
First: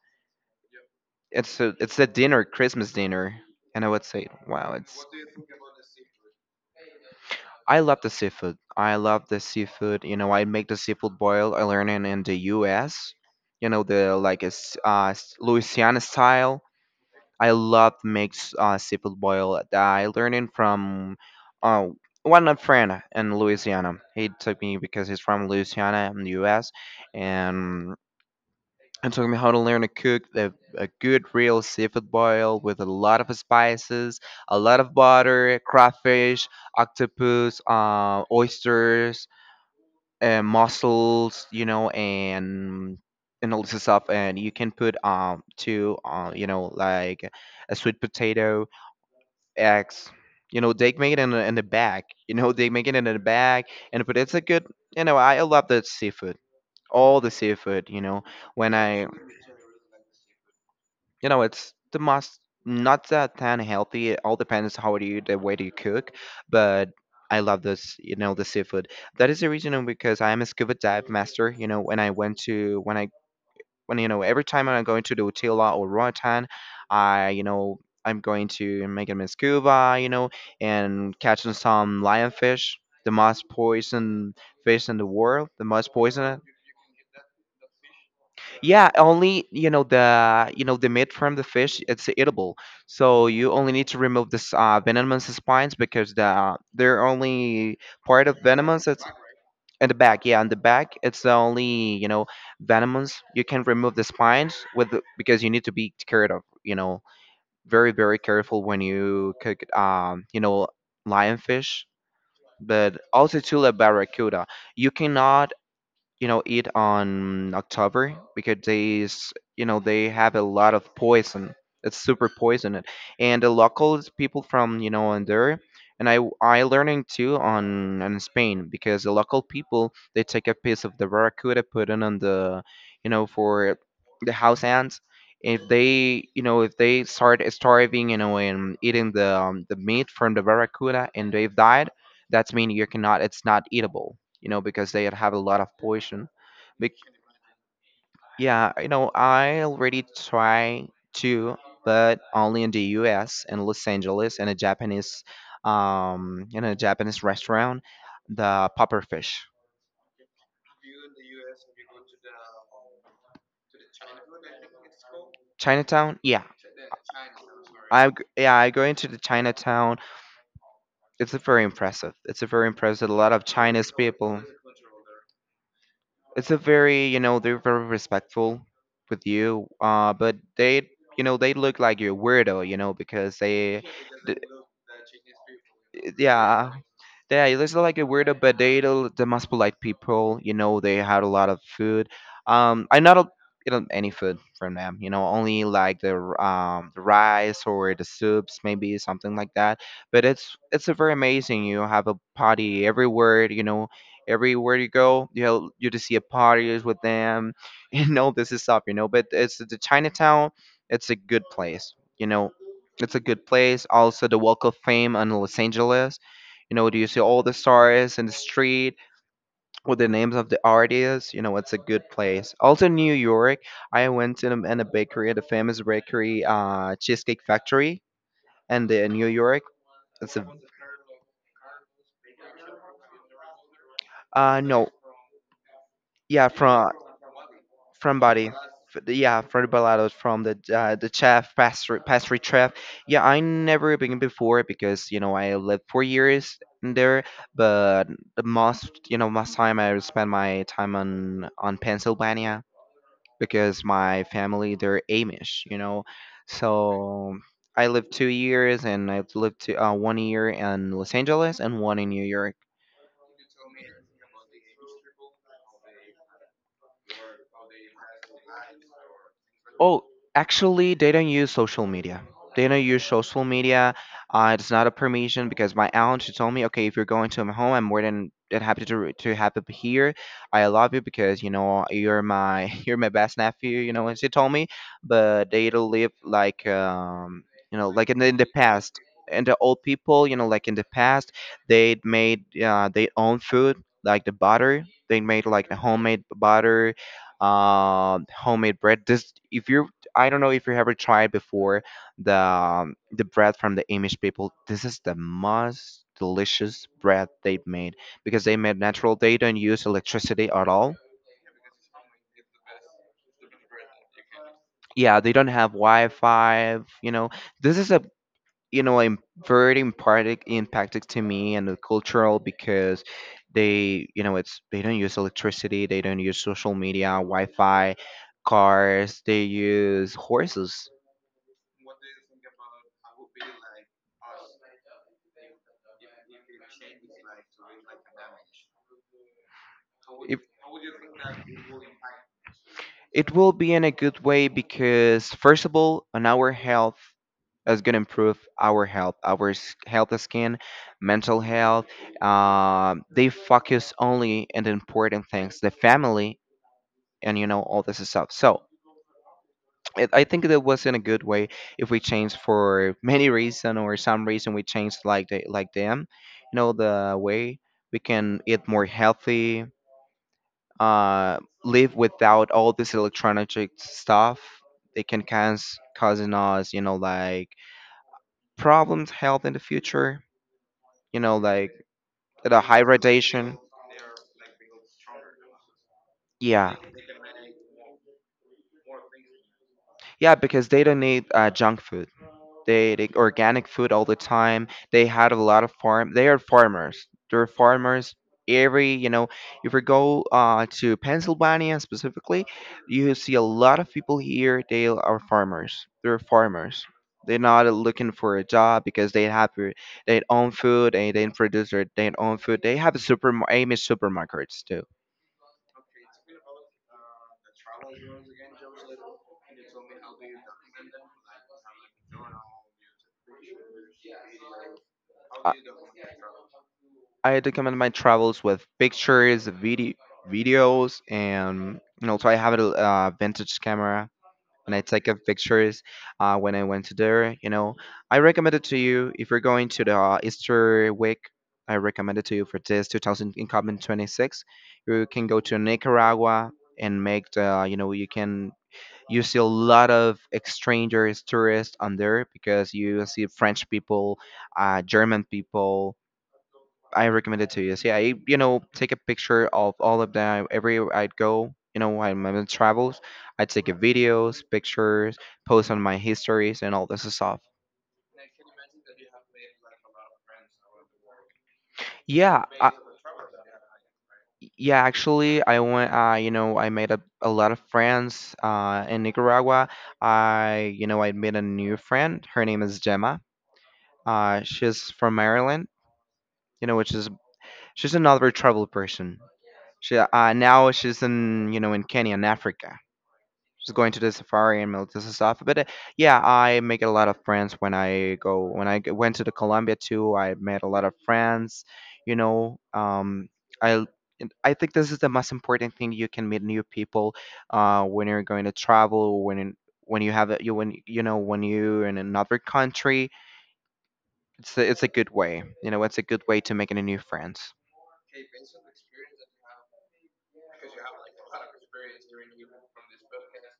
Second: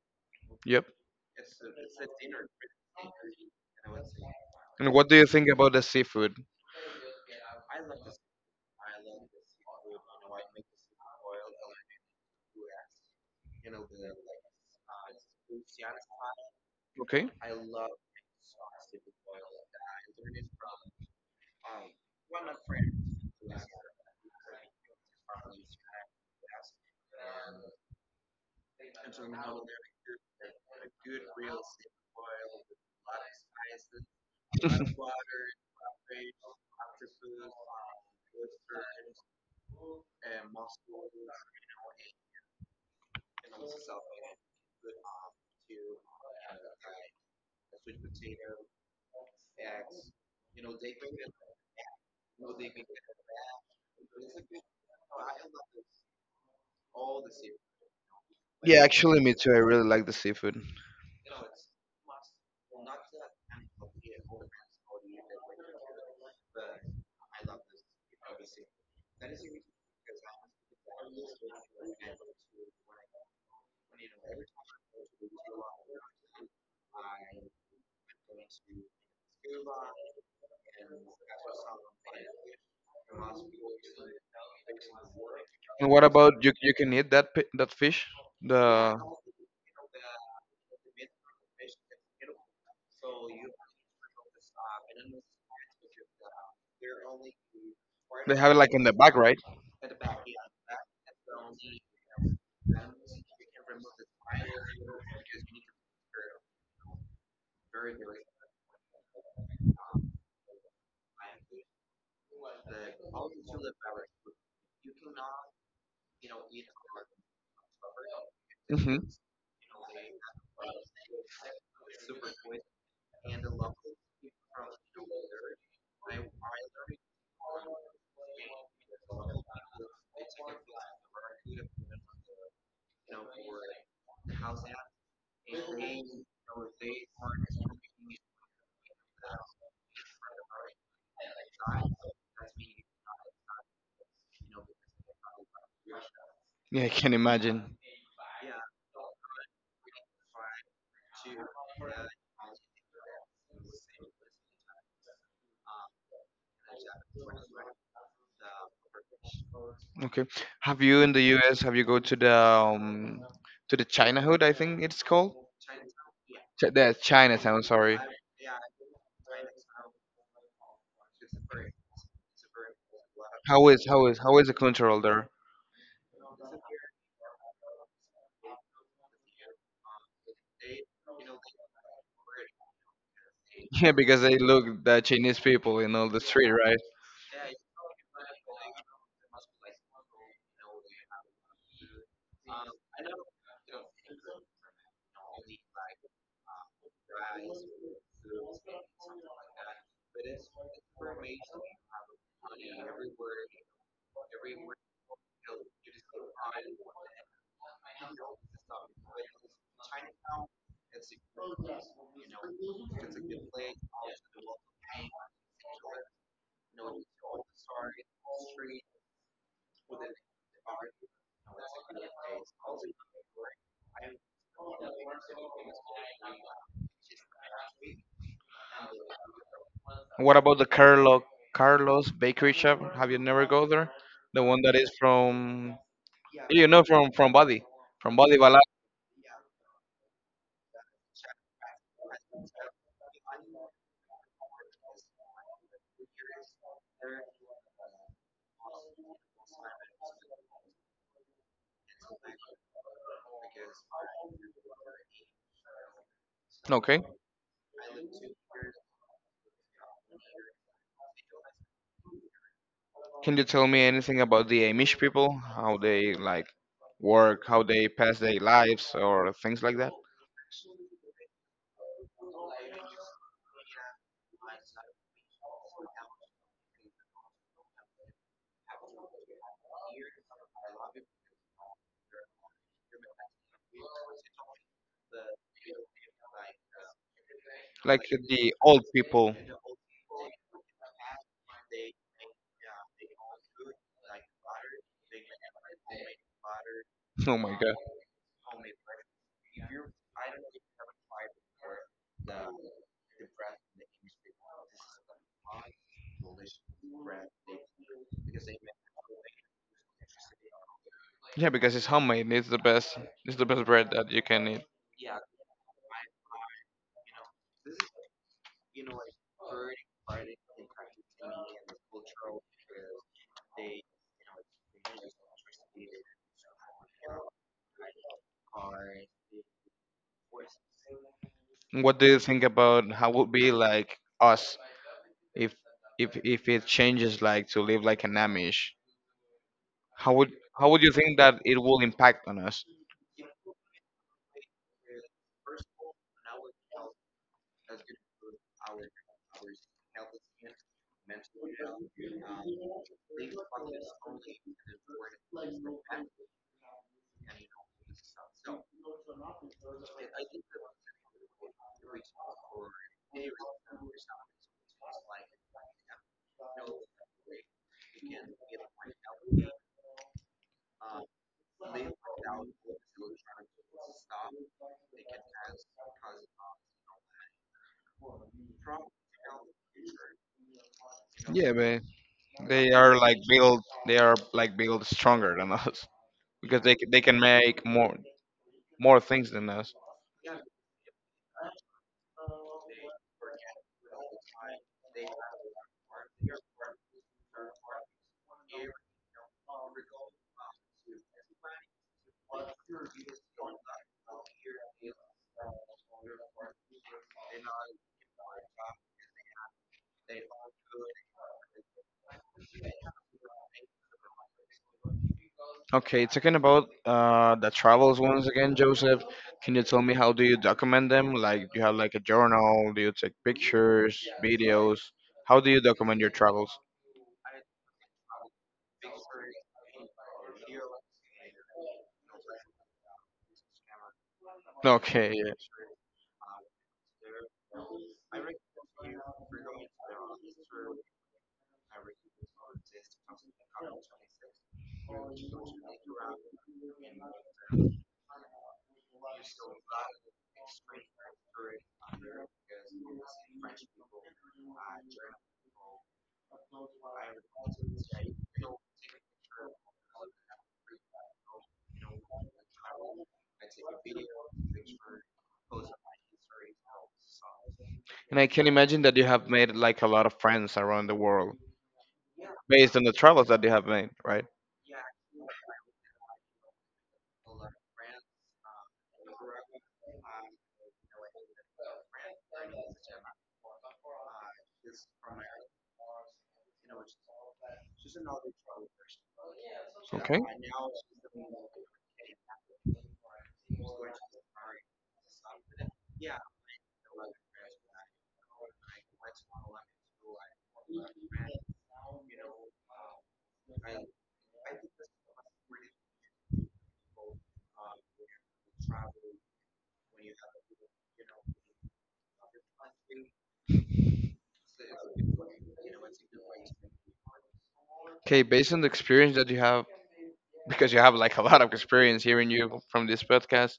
[SPEAKER 1] Yep.
[SPEAKER 2] It's a, it's a dinner, Christmas dinner, and I would say, wow,
[SPEAKER 1] And
[SPEAKER 2] it's.
[SPEAKER 1] what do you think about the seafood?
[SPEAKER 2] I love the seafood. I love the seafood. You know, I make the seafood boil. I learned it in the U S. You know the like it's uh, s- Louisiana style.
[SPEAKER 1] Okay.
[SPEAKER 2] I love makes make uh, seafood boil. I learned it from uh, one of friend in Louisiana. He took me because he's from Louisiana in the U S And it took me how to learn to cook a, a good real seafood boil with a lot of spices, a lot of butter, crawfish, octopus, uh, oysters, uh, mussels, you know, and and all this stuff. And you can put um to uh, you know like a sweet potato, eggs. You know, they make it in a, in the bag. You know, they make it in the bag, and but it's a good. You know, I love the seafood, all the seafood. You know, when
[SPEAKER 1] Yeah,
[SPEAKER 2] I,
[SPEAKER 1] actually, me too. I really like the seafood.
[SPEAKER 2] you know, it's the most not that tan healthy. It all depends how do you the way do you cook, but I love this. You know, the seafood. That is the reason because I am a scuba dive master. You know, when I went to when I when you know every time I'm going to the Utila or Roatan, I you know I'm going to make it in scuba, you know, and catching some lionfish, the most poison fish in the world, the
[SPEAKER 1] And
[SPEAKER 2] most
[SPEAKER 1] what
[SPEAKER 2] poisonous.
[SPEAKER 1] about you? You can eat that pi- that fish.
[SPEAKER 2] Yeah,
[SPEAKER 1] The
[SPEAKER 2] only you know the you know the meat from the fish it's eatable. So you only need to remove this uh, venomous spines because the they're only part
[SPEAKER 1] they
[SPEAKER 2] of
[SPEAKER 1] have it like in
[SPEAKER 2] venomous.
[SPEAKER 1] the
[SPEAKER 2] It's
[SPEAKER 1] back, right?
[SPEAKER 2] in the back, yeah, in the back, it's the only you know venomous. You can remove the spines with the- because you need to be carried of. You know, very very careful when you cook um you know lionfish, but also to the barracuda. You cannot you know eat on October because
[SPEAKER 1] Hmm.
[SPEAKER 2] they s- you know they have a lot of poison. It's super poisonous, and the local people from you know on there, and I I learning too on in Spain because the local people they take a piece of the barracuda, put it on the you know for the house ants. If they you know if they start starving you know and eating the um, the meat from the barracuda and they've died, that's mean you cannot it's not eatable you know, because they have a lot of poison.
[SPEAKER 1] Yeah, I
[SPEAKER 2] Bec-
[SPEAKER 1] can imagine.
[SPEAKER 2] yeah, you know, I already try to, but only in the U S in Los Angeles in a Japanese, um, in a Japanese restaurant, the popper fish.
[SPEAKER 1] Okay. Have you in the U S. Have you go to the um, to the China Hood? I think it's called.
[SPEAKER 2] Chinatown, yeah,
[SPEAKER 1] Ch- the Chinatown. Sorry.
[SPEAKER 2] I g- yeah I go into the Chinatown. It's a very impressive. It's a very impressive. A lot of
[SPEAKER 1] How is
[SPEAKER 2] Chinese
[SPEAKER 1] how is how
[SPEAKER 2] people.
[SPEAKER 1] is the cultural there?
[SPEAKER 2] It's a very you know they're very respectful with you uh but they you know they look like you're weirdo you know because they
[SPEAKER 1] Yeah, because
[SPEAKER 2] d-
[SPEAKER 1] they look the Chinese people in all the street,
[SPEAKER 2] yeah,
[SPEAKER 1] right?
[SPEAKER 2] yeah, they look like a weirdo but they the the most polite people you know they had a lot of food. um I not eat any food from them you know only like the r- um the rice or the soups maybe something like that but it's it's a very amazing. You have a party everywhere you know everywhere you go you know you just see a parties with them you know this is up you know but it's the Chinatown. It's a good place you know. It's a good place also the Walk of Fame in Los Angeles. You know, do you see all the stars in the street with the names of the artists. You know, it's a good place also New York. I went to in a bakery, the famous bakery, uh Cheesecake Factory, and in New York, it's
[SPEAKER 1] What
[SPEAKER 2] a
[SPEAKER 1] about the Carlo Carlos Bakery Shop? Have you never go there? The
[SPEAKER 2] uh,
[SPEAKER 1] one that
[SPEAKER 2] no.
[SPEAKER 1] is from
[SPEAKER 2] Yeah,
[SPEAKER 1] you know
[SPEAKER 2] from
[SPEAKER 1] from from Bali, from
[SPEAKER 2] from
[SPEAKER 1] Bali
[SPEAKER 2] body.
[SPEAKER 1] Balat.
[SPEAKER 2] F- yeah, from the balados, from the uh, the chef pastry pastry chef. Yeah, I never been before because you know I lived four years in there, but the most you know most time I spend my time on on Pennsylvania because my family they're Amish you know.
[SPEAKER 1] Okay.
[SPEAKER 2] So I lived two years and I lived to, uh, one year in Los Angeles and one in New York.
[SPEAKER 1] Can you tell me anything about the Amish people? How they like work? How they pass their lives or things like that?
[SPEAKER 2] Oh, actually, they don't use social media. They don't use social media. Uh, it's not a permission because my aunt she told me, okay, if you're going to my home, I'm more than than happy to to have it here. I love you because you know you're my you're my best nephew. You know, and she told me, but they don't live like um you know
[SPEAKER 1] Like
[SPEAKER 2] like in the, in the
[SPEAKER 1] the old
[SPEAKER 2] past.
[SPEAKER 1] people.
[SPEAKER 2] And the old people, you know, like in the past, they made uh, their own food, like the butter. They made like the homemade butter,
[SPEAKER 1] Oh my god.
[SPEAKER 2] um, homemade bread. This, if you, I don't know if you ever tried before, the um, the bread from the Amish people. This is the most delicious bread they've made because they made natural. They don't use electricity at all.
[SPEAKER 1] Yeah, because it's homemade. It's the best. It's the best bread that you can eat.
[SPEAKER 2] Yeah, they don't have Wi-Fi. You know, this is a you know im- very important, impacted to me and the cultural because they you know it's they don't use electricity, they don't use social media, Wi-Fi, cars. They use horses.
[SPEAKER 1] What do you think about how would be like us if if if it changes like to live like an Amish? How would
[SPEAKER 2] If-
[SPEAKER 1] how would you think that it will impact on us?
[SPEAKER 2] It will be in a good way because, first of all, on our health is going to improve our health, our s- health of skin, mental health. Um, they focus only on the important things, the family, and you know all this stuff. So it, I think that was in a good way if we change for many reason or some reason we change like they, like them, you know the way we can eat more healthy, uh, live without all this electronic stuff. It can cause causing us, you know, like problems, health in the future. You know,
[SPEAKER 1] Yeah,
[SPEAKER 2] like
[SPEAKER 1] but
[SPEAKER 2] the
[SPEAKER 1] they
[SPEAKER 2] high
[SPEAKER 1] are like
[SPEAKER 2] radiation.
[SPEAKER 1] built they are like built stronger than us because
[SPEAKER 2] Yeah,
[SPEAKER 1] they c- they can make more more things than us.
[SPEAKER 2] yeah, because they don't need uh, junk food. They they organic food all the time. They had a lot of farm. They are farmers. They're farmers. Every you know, if we go uh, to Pennsylvania specifically, you see a lot of people here. They are farmers. They're farmers. They're not looking for a job because they have their their own food and they produce their, their own food. They have super Amish supermarkets too.
[SPEAKER 1] Okay, talking about uh, the travels once again, Joseph, can you tell me how do you document them? Like, do you have like a journal? Do you take pictures, videos? How
[SPEAKER 2] Uh,
[SPEAKER 1] do you document your travels?
[SPEAKER 2] I document my travels with pictures, video, videos, and you know, so I have a uh, vintage camera and I take
[SPEAKER 1] Okay,
[SPEAKER 2] up
[SPEAKER 1] yeah.
[SPEAKER 2] pictures uh, when I went to there. You know, I recommend it to you if you're going to the uh, Easter week. I recommend it to you for this twenty twenty-six. You can go to Nicaragua and make the you know you can you see a lot of strangers tourists on there because you see French people, uh, German people, I recommend it to you. See, I you know take a picture of all of them everywhere I'd go. You know, when I'm in travels, I take a videos, pictures, post on my histories, and all this stuff.
[SPEAKER 1] And I can imagine that you have made like a lot of friends around the world
[SPEAKER 2] Yeah, I,
[SPEAKER 1] based on the travels that you have made, right?
[SPEAKER 2] yeah. Actually, I went. Uh, you know, I made a, a lot of friends. Uh, in Nicaragua, I you know I made a new friend. Her name is Gemma. Uh, she's from Maryland. You know, which is she's another travel person. She
[SPEAKER 1] Okay.
[SPEAKER 2] uh, now she's in you know in Kenya in Africa, just going to the safari and all this stuff. But uh, yeah, I make a lot of friends when I go. When I g- went to the Colombia too, I met a lot of friends. You know, um, I l- and I think this is the most important thing. You can meet new people uh, when you're going to travel. When in- when you have a- you when you know when you're in another country, it's a, it's a good way. You know, it's a good way to make any new friends.
[SPEAKER 1] Okay, based on the experience that you have, because you have like a lot of experience hearing you from this podcast,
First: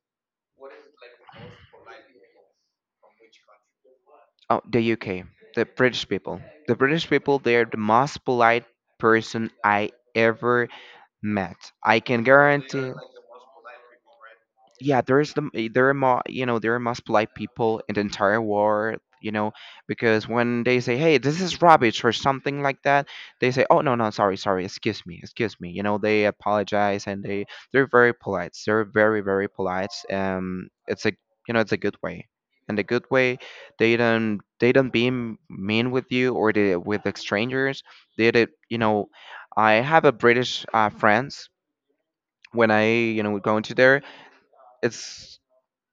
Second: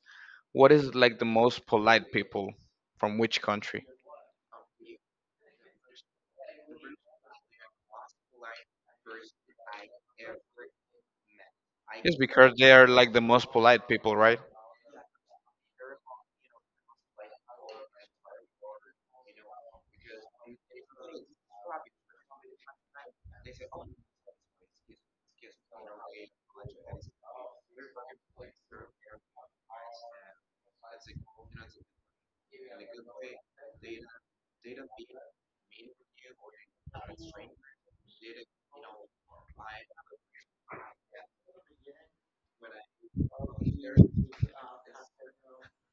[SPEAKER 1] what is like the most polite people from which country?
[SPEAKER 2] Oh, the U K, the British people. The British people, they're the most polite person I ever met. I
[SPEAKER 1] Yes,
[SPEAKER 2] can
[SPEAKER 1] because they are
[SPEAKER 2] guarantee.
[SPEAKER 1] like the most polite people, right?
[SPEAKER 2] Yeah, there's the m- there are more you know there are most polite people in the entire world. You know, because when they say, "Hey, this is rubbish" or something like that, they say, "Oh no, no, sorry, sorry, excuse me, excuse me." You know, they apologize and they they're very polite. They're very very polite. Um, it's a you know it's a good way. And a good way, they don't they don't be mean with you or they with the strangers. They did you know I have a British uh, friends. When I you know go into there, it's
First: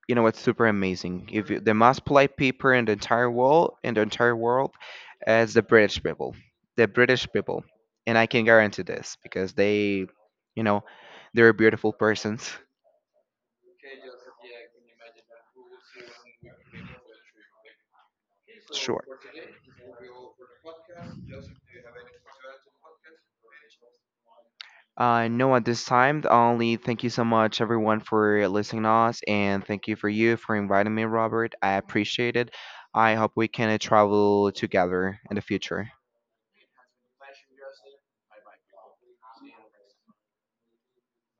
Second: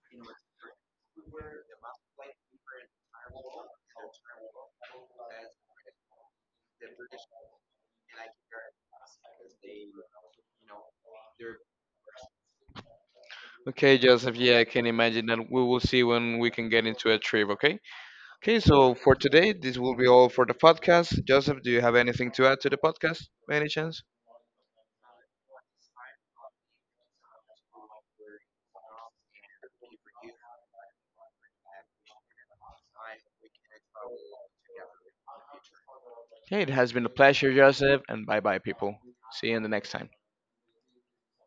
[SPEAKER 2] you know it's super amazing. If you, the most polite people in the entire world in the entire world is the British people, the British people, and I can guarantee this because they, you know, they're beautiful persons.
[SPEAKER 1] Okay, Joseph, yeah, I can imagine that we will see when we can get into a trip, okay? Okay, so
[SPEAKER 2] Sure.
[SPEAKER 1] for today, this will be all for the podcast. Joseph, do you have anything to add to the podcast by any chance?
[SPEAKER 2] Uh, no, at this time, only thank you so much, everyone, for listening to us, and thank you for you for inviting me, Robert. I appreciate it. I hope we can uh, travel together in the future.
[SPEAKER 1] Okay, it has been a pleasure, Joseph, and bye bye, people. See you in the next time.